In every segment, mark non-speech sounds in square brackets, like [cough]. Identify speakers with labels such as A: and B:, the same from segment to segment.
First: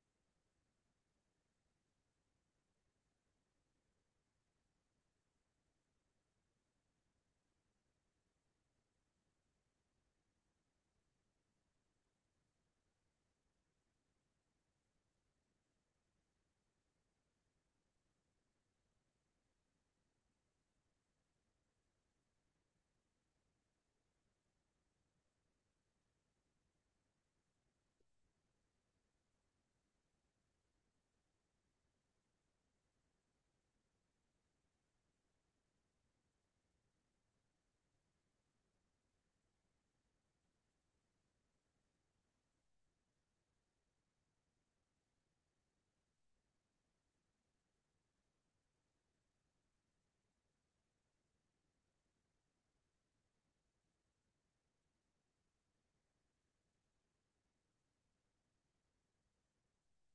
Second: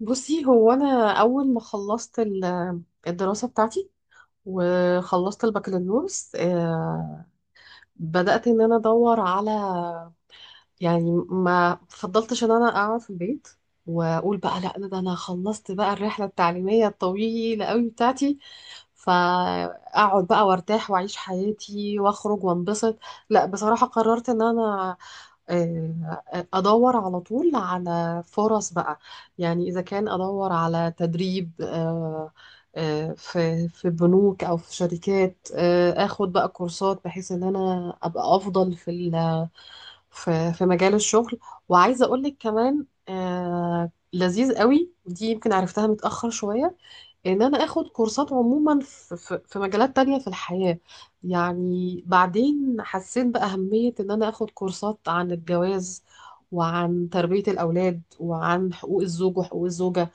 A: بصي هو انا اول ما خلصت الدراسه بتاعتي وخلصت البكالوريوس بدات ان انا ادور على، يعني ما فضلتش ان انا اقعد في البيت واقول بقى لا ده انا خلصت بقى الرحله التعليميه الطويله قوي بتاعتي، فاقعد بقى وارتاح واعيش حياتي واخرج وانبسط. لا، بصراحه قررت ان انا آه، ادور على طول على فرص بقى، يعني اذا كان ادور على تدريب، في بنوك او في شركات، اخد بقى كورسات بحيث ان انا ابقى افضل في في في مجال الشغل. وعايزه اقول لك كمان، لذيذ قوي دي، يمكن عرفتها متاخر شويه، ان انا اخد كورسات عموما في مجالات تانية في الحياة. يعني بعدين حسيت بأهمية ان انا اخد كورسات عن الجواز وعن تربية الاولاد وعن حقوق الزوج وحقوق الزوجة.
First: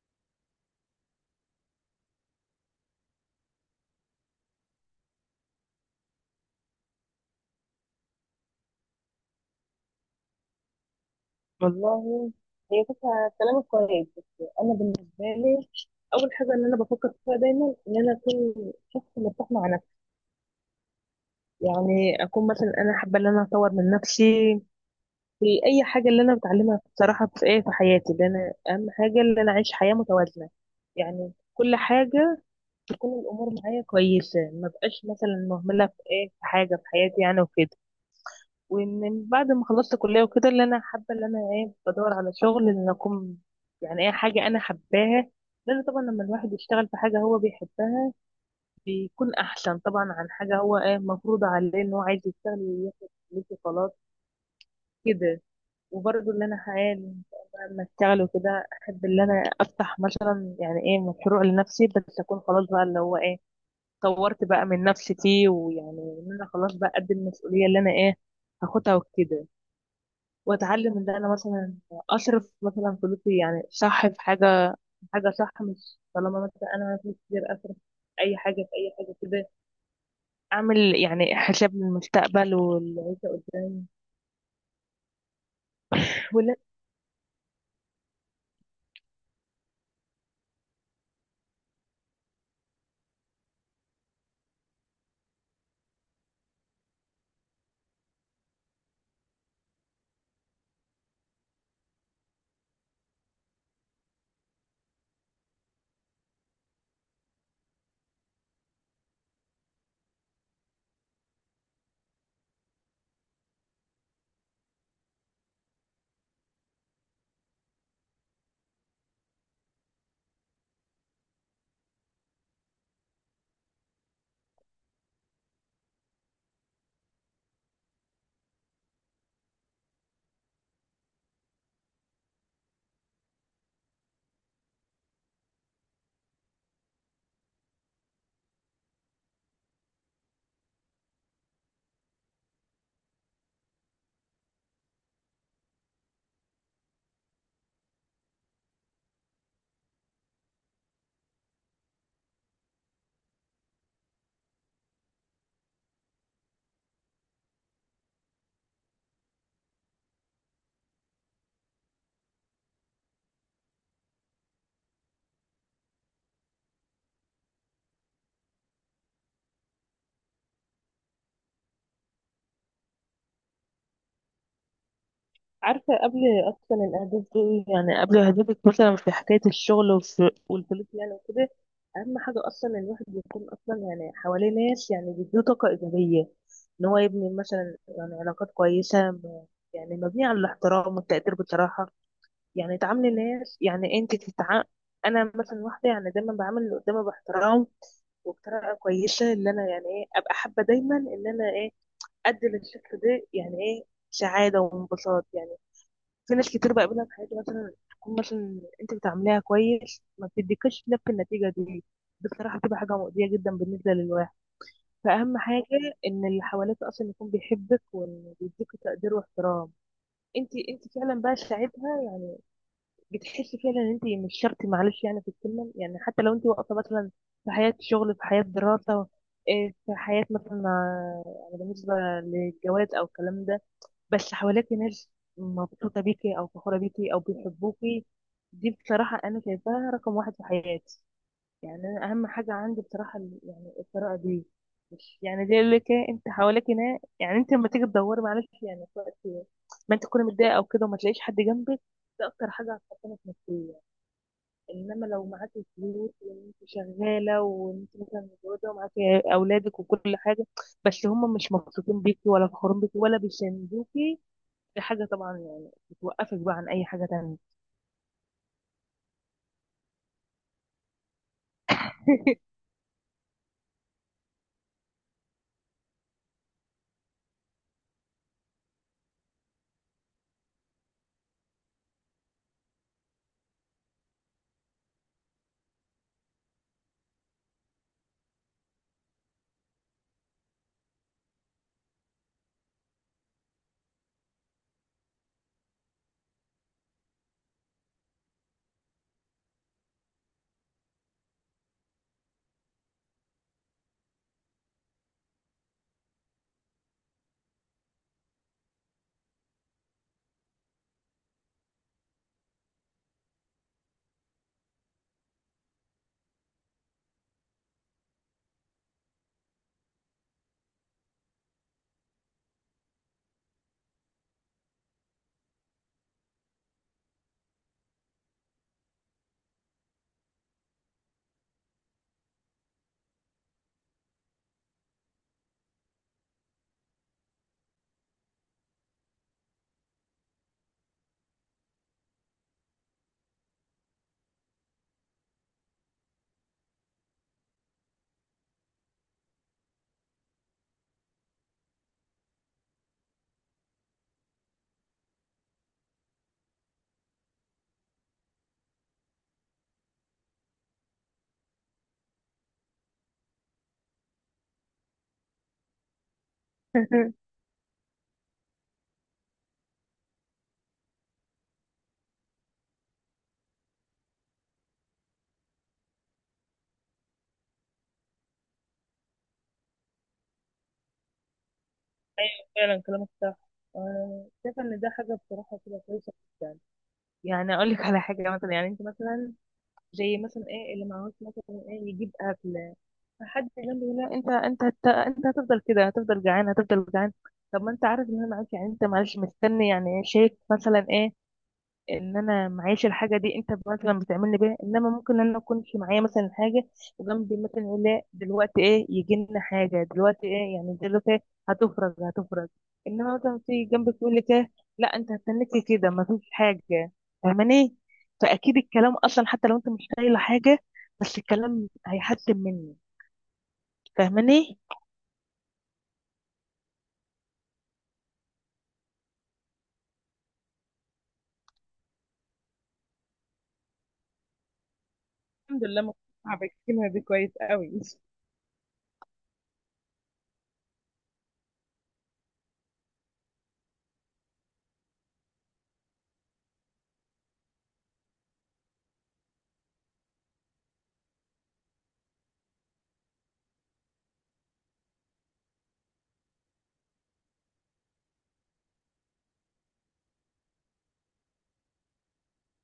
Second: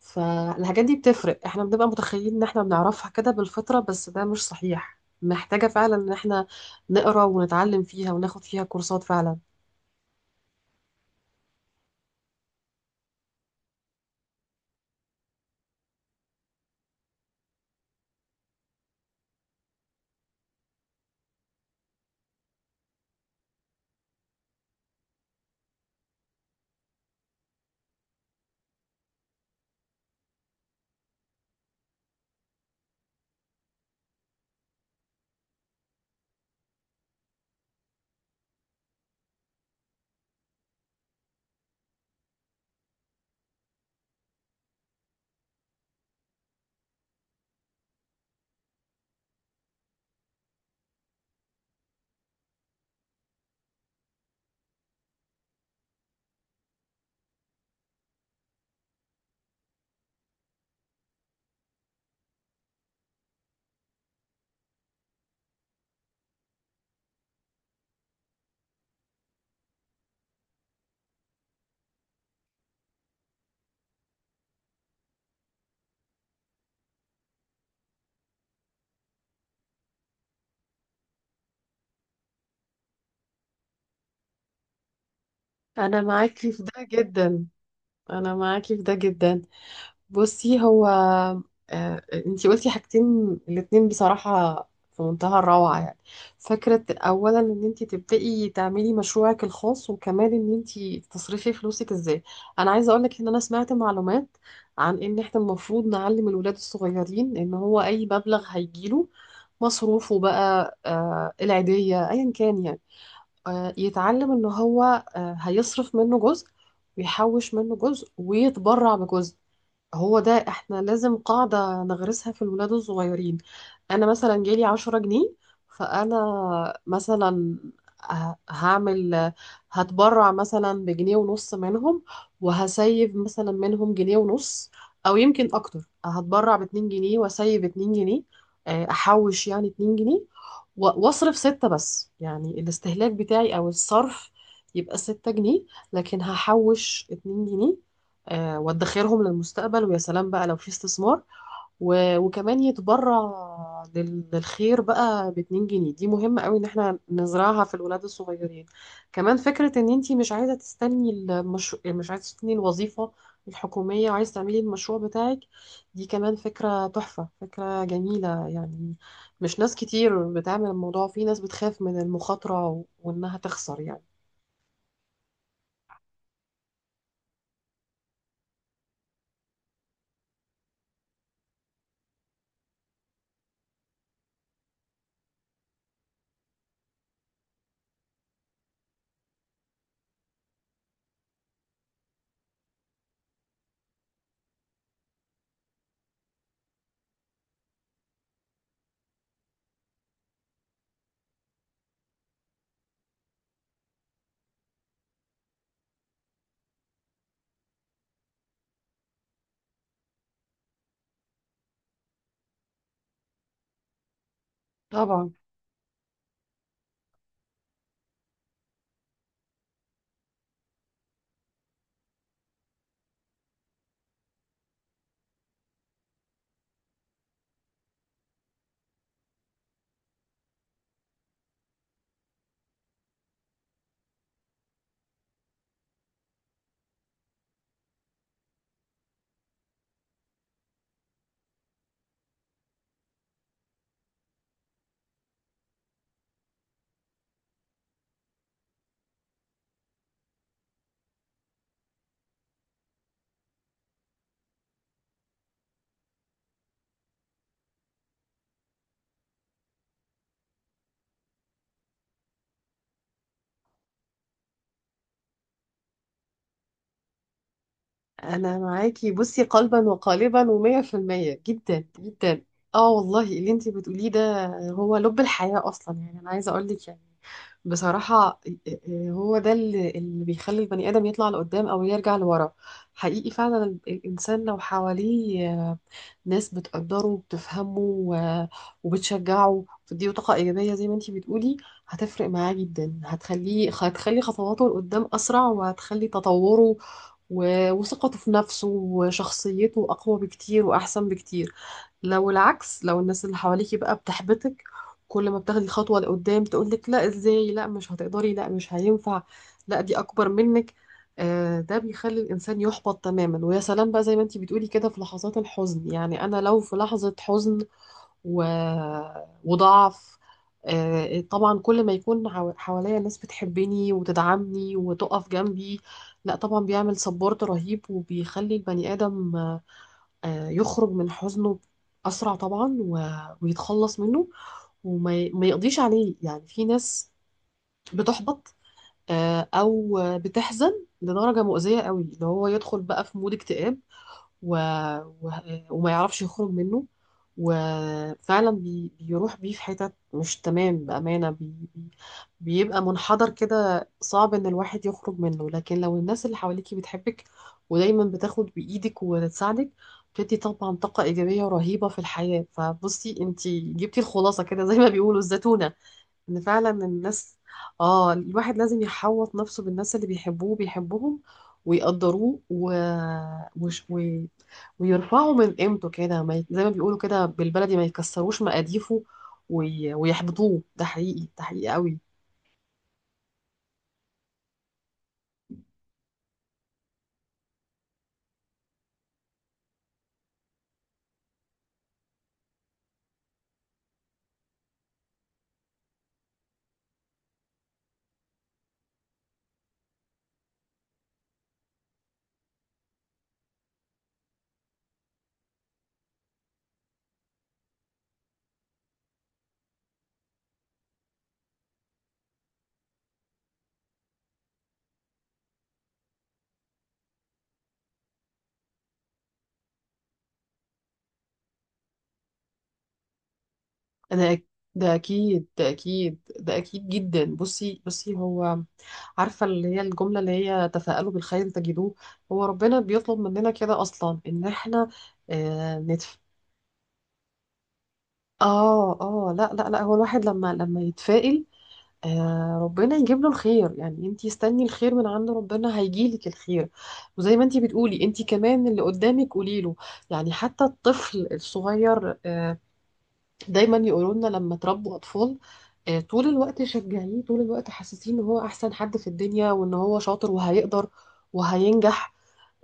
A: فالحاجات دي بتفرق، احنا بنبقى متخيلين ان احنا بنعرفها كده بالفطرة، بس ده مش صحيح، محتاجة فعلا ان احنا نقرا ونتعلم فيها وناخد فيها كورسات فعلا.
B: والله، هي فكرة. كلامك كويس بس أنا بالنسبة لي أول حاجة إن أنا بفكر فيها دايما إن أنا أكون شخص مرتاح مع نفسي. يعني أكون مثلا أنا حابة إن أنا أطور من نفسي في أي حاجة اللي أنا بتعلمها، بصراحة في إيه في حياتي اللي أنا أهم حاجة، إن أنا أعيش حياة متوازنة. يعني كل حاجة تكون الأمور معايا كويسة، ما بقاش مثلا مهملة في إيه في حاجة في حياتي يعني وكده. وان بعد ما خلصت كليه وكده، اللي انا حابه اللي انا ايه بدور على شغل ان اكون يعني ايه حاجه انا حباها. لان طبعا لما الواحد يشتغل في حاجه هو بيحبها بيكون احسن، طبعا عن حاجه هو ايه مفروض عليه ان هو عايز يشتغل وياخد فلوس وخلاص كده. وبرضه اللي انا حالي لما اشتغل وكده احب اللي انا افتح مثلا يعني ايه مشروع لنفسي، بس اكون خلاص بقى اللي هو ايه طورت بقى من نفسي فيه، ويعني ان انا خلاص بقى قد المسؤوليه اللي انا ايه هاخدها وكده. واتعلم ان انا مثلا اصرف مثلا فلوسي يعني صح في حاجه، حاجه صح، مش طالما مثلا انا فلوس كتير اصرف اي حاجه في اي حاجه كده. اعمل يعني حساب للمستقبل والعيشه قدام.
A: انا معاكي
B: ولا؟
A: في ده جدا. انا معاكي في ده جدا. بصي هو، انتي قلتي حاجتين، الاتنين بصراحة في منتهى الروعة يعني. فكرة اولا ان انتي تبدأي تعملي مشروعك الخاص، وكمان ان انتي تصرفي فلوسك ازاي. انا عايزة اقولك ان انا سمعت معلومات عن ان احنا المفروض نعلم الولاد الصغيرين ان هو اي مبلغ هيجيله، مصروفه بقى، العيدية، ايا كان يعني، يتعلم ان هو هيصرف منه جزء ويحوش منه جزء ويتبرع بجزء. هو ده احنا لازم قاعدة نغرسها في الولاد الصغيرين. انا مثلا جالي 10 جنيه، فانا مثلا هعمل، هتبرع مثلا بجنيه ونص منهم وهسيب مثلا منهم جنيه ونص، او يمكن اكتر هتبرع باتنين جنيه واسيب اتنين جنيه، احوش يعني اتنين جنيه واصرف 6. بس يعني الاستهلاك بتاعي او الصرف يبقى 6 جنيه، لكن هحوش اتنين جنيه، وادخرهم للمستقبل، ويا سلام بقى لو في استثمار، وكمان يتبرع للخير بقى باتنين جنيه. دي مهمة قوي ان احنا نزرعها في الولاد الصغيرين. كمان فكرة ان انتي مش عايزة تستني المشروع، مش عايزة تستني الوظيفة الحكومية وعايزة تعملي المشروع بتاعك، دي كمان فكرة تحفة، فكرة جميلة يعني. مش ناس كتير بتعمل الموضوع، في ناس بتخاف من المخاطرة وانها تخسر يعني.
B: عارفه قبل اصلا الاهداف دي، يعني قبل اهدافك مثلا في حكايه الشغل، والفلوس يعني وكده. اهم حاجه اصلا إن الواحد يكون اصلا يعني حواليه ناس يعني بيديه طاقه ايجابيه. ان هو يبني مثلا يعني علاقات كويسه يعني مبنيه على الاحترام والتقدير بصراحه. يعني تعاملي الناس، يعني انت انا مثلا واحده يعني دايما بعامل اللي قدامي باحترام وبطريقه كويسه. اللي انا يعني ايه ابقى حابه دايما ان انا ايه ادي للشخص ده يعني ايه سعاده وانبساط يعني. في ناس كتير بقابلها في حياتي مثلا تكون مثلا انت بتعامليها كويس ما بتديكش نفس النتيجه دي، بصراحه بتبقى حاجه مؤذيه جدا بالنسبه للواحد.
A: طبعا.
B: فاهم حاجه ان اللي حواليك اصلا يكون بيحبك وان بيديك تقدير واحترام، انت فعلا بقى ساعتها بتحسي فعلا ان انت مش شرط، معلش يعني في الكلمه. يعني حتى لو انت واقفه مثلا في حياه شغل، في حياه دراسه، إيه، في حياه مثلا، يعني بالنسبه للجواز او الكلام ده، بس حواليك ناس مبسوطه بيكي او فخوره بيكي او بيحبوكي، دي بصراحه انا شايفاها رقم واحد في حياتي. يعني انا اهم حاجه عندي بصراحه يعني القراءه دي. مش يعني دي اللي انت حواليك هنا، يعني انت لما تيجي تدوري معلش يعني في وقت ما انت تكوني متضايقه او كده وما تلاقيش حد جنبك، ده اكتر حاجه هتحطمك نفسيا. انما لو معاكي فلوس وانت شغاله وانت مثلا متجوزه ومعاكي اولادك وكل حاجه، بس هم مش مبسوطين بيكي ولا فخورين بيكي ولا بيساندوكي، دي حاجه طبعا يعني بتوقفك بقى عن اي حاجه تانية.
A: انا معاكي بصي قلبا وقالبا ومية في المية، جدا جدا.
B: [laughs]
A: اه والله اللي انتي بتقوليه ده هو لب الحياة اصلا، يعني انا عايزة اقولك يعني بصراحة، هو ده اللي بيخلي البني ادم يطلع لقدام او يرجع لورا. حقيقي فعلا الانسان لو حواليه ناس بتقدره وبتفهمه وبتشجعه وبتديله طاقة إيجابية زي ما انتي بتقولي، هتفرق معاه جدا، هتخلي خطواته لقدام أسرع، وهتخلي تطوره وثقته في نفسه وشخصيته أقوى بكتير وأحسن بكتير. لو العكس، لو الناس اللي حواليكي بقى بتحبطك، كل ما بتاخدي خطوة لقدام تقولك لا ازاي، لا مش هتقدري، لا مش هينفع، لا دي اكبر منك، ده بيخلي الانسان يحبط تماما. ويا سلام بقى زي ما انتي بتقولي كده في لحظات الحزن، يعني انا لو في لحظة حزن و... وضعف، طبعا كل ما يكون حواليا ناس بتحبني وتدعمني وتقف جنبي، لا طبعا بيعمل سبورت رهيب وبيخلي البني ادم، يخرج من حزنه أسرع طبعا ويتخلص منه، ما يقضيش عليه. يعني في ناس بتحبط، أو بتحزن لدرجة مؤذية قوي، اللي هو يدخل بقى في مود اكتئاب و... و... وما يعرفش يخرج منه، وفعلا بيروح بيه في حتت مش تمام، بأمانة بيبقى منحدر كده صعب إن الواحد يخرج منه. لكن لو الناس اللي حواليكي بتحبك ودايما بتاخد بإيدك وتساعدك، بتدي طبعا طاقة إيجابية رهيبة في الحياة. فبصي، انتي جبتي الخلاصة كده زي ما بيقولوا الزتونة، ان فعلا الناس، اه الواحد لازم يحوط نفسه بالناس اللي بيحبوه وبيحبهم ويقدروه وش... و... ويرفعوا من قيمته كده، ما ي... زي ما بيقولوا كده بالبلدي، ما يكسروش مقاديفه ويحبطوه. ده حقيقي، ده حقيقي قوي.
B: فعلا كلامك صح. شايفة ان ده حاجة بصراحة كده كويسة جدا. يعني اقول لك على حاجة مثلا، يعني انت مثلا زي مثلا ايه اللي معهوش مثلا ايه يجيب اكل، فحد جنبه يقول له انت انت هتفضل كده، هتفضل جعان هتفضل جعان. طب ما انت عارف ان انا معاك، يعني انت معلش مستني يعني شايف مثلا ايه ان انا معيش الحاجه دي انت مثلا بتعملني بيها. انما ممكن انا اكونش معايا مثلا حاجه وجنبي مثلا يقول لا دلوقتي ايه يجي لنا حاجه دلوقتي ايه يعني دلوقتي إيه، هتفرج هتفرج. انما مثلا في جنبك يقول لك ايه، لا انت هتستنيكي كده مفيش حاجه. فاهماني؟ فاكيد الكلام اصلا حتى لو انت مش قايله حاجه، بس الكلام هيحسن مني.
A: انا أك-
B: فاهماني؟
A: ده اكيد، ده اكيد جدا. بصي، هو، عارفه اللي هي الجمله اللي هي تفاءلوا بالخير تجدوه، هو ربنا بيطلب مننا كده اصلا ان احنا،
B: الحمد لله مقتنعة بكلمة دي كويس قوي.
A: اه لا لا لا، هو الواحد لما يتفائل، آه ربنا يجيب له الخير. يعني انتي استني الخير من عند ربنا هيجيلك الخير، وزي ما انتي بتقولي انتي كمان اللي قدامك قولي له، يعني حتى الطفل الصغير، آه دايما يقولوا لنا لما تربوا اطفال، آه طول الوقت شجعيه، طول الوقت حسسيه ان هو احسن حد في الدنيا وان هو شاطر وهيقدر وهينجح.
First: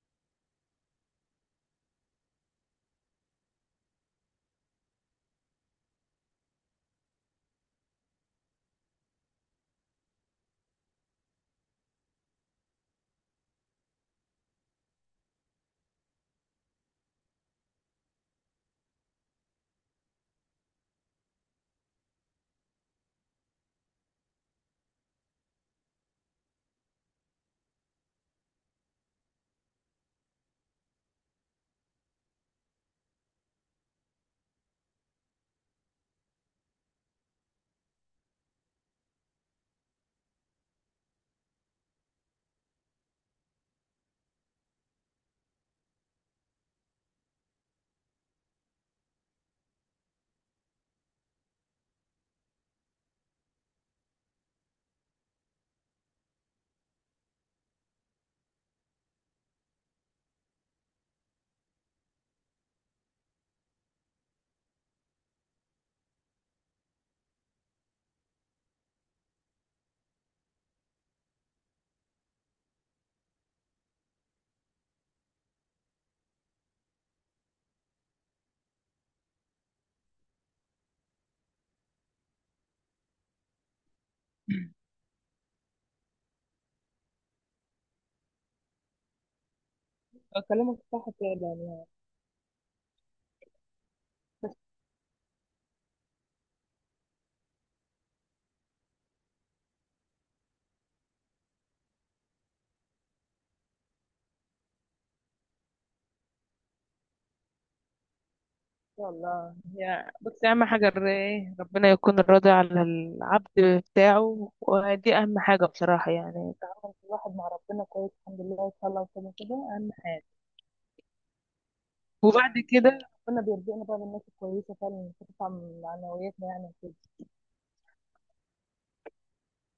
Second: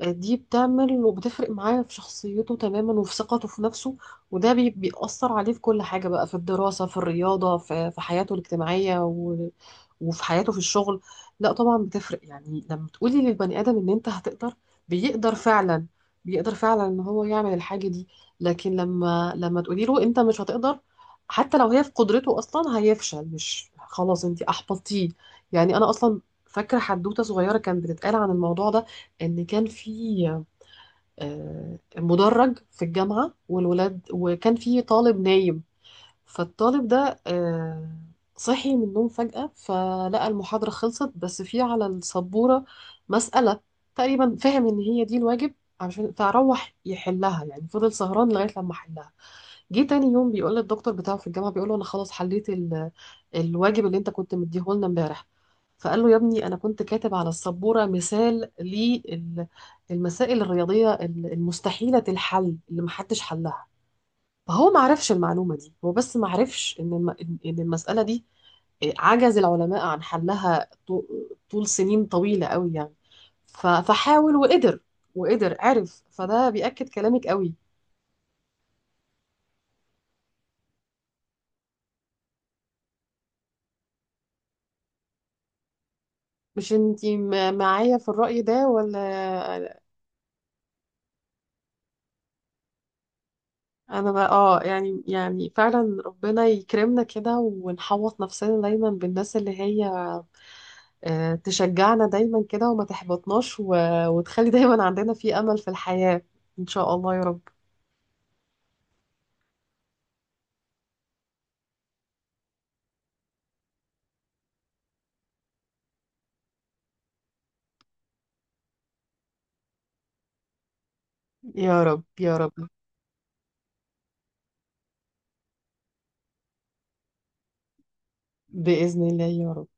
A: دي بتعمل وبتفرق معاه في شخصيته تماما وفي ثقته في نفسه، وده بيأثر عليه في كل حاجة بقى، في الدراسة، في الرياضة، في حياته الاجتماعية وفي حياته في الشغل. لا طبعا بتفرق، يعني لما تقولي للبني آدم ان انت هتقدر، بيقدر فعلا، بيقدر فعلا ان هو يعمل الحاجة دي. لكن لما تقولي له انت مش هتقدر، حتى لو هي في قدرته اصلا هيفشل، مش خلاص انت احبطتيه. يعني انا اصلا فاكرة حدوتة صغيرة كانت بتتقال عن الموضوع ده، ان كان في مدرج في الجامعه والولاد، وكان في طالب نايم، فالطالب ده صحي من النوم فجاه، فلقى المحاضره خلصت بس في على السبوره مساله، تقريبا فهم ان هي دي الواجب عشان فروح يحلها، يعني فضل سهران لغايه لما حلها. جه تاني يوم بيقول للدكتور بتاعه في الجامعه، بيقول له انا خلاص حليت الواجب اللي انت كنت مديه لنا امبارح. فقال له يا ابني انا كنت كاتب على السبوره مثال للمسائل الرياضيه المستحيله الحل اللي محدش حلها. فهو ما عرفش المعلومه دي، هو بس ما عرفش ان إن المساله دي عجز العلماء عن حلها طول سنين طويله قوي يعني. فحاول وقدر، عرف، فده بيأكد كلامك قوي. مش انتي معايا في الرأي ده ولا؟
B: كلامك صح فعلا.
A: انا بقى اه يعني، يعني فعلا ربنا يكرمنا كده ونحوط نفسنا دايما بالناس اللي هي تشجعنا دايما كده وما تحبطناش وتخلي دايما عندنا في امل في الحياة. ان شاء الله يا رب،
B: والله، هي بصي اهم حاجه الرأي ربنا يكون راضي على العبد بتاعه، ودي اهم حاجه بصراحه. يعني تعامل الواحد مع ربنا كويس الحمد لله ان شاء الله وكده كده اهم حاجه.
A: يا رب يا رب.
B: وبعد كده ربنا بيرزقنا بقى بالناس الكويسه فعلا اللي بتدفع من معنوياتنا يعني.
A: بإذن الله يا رب.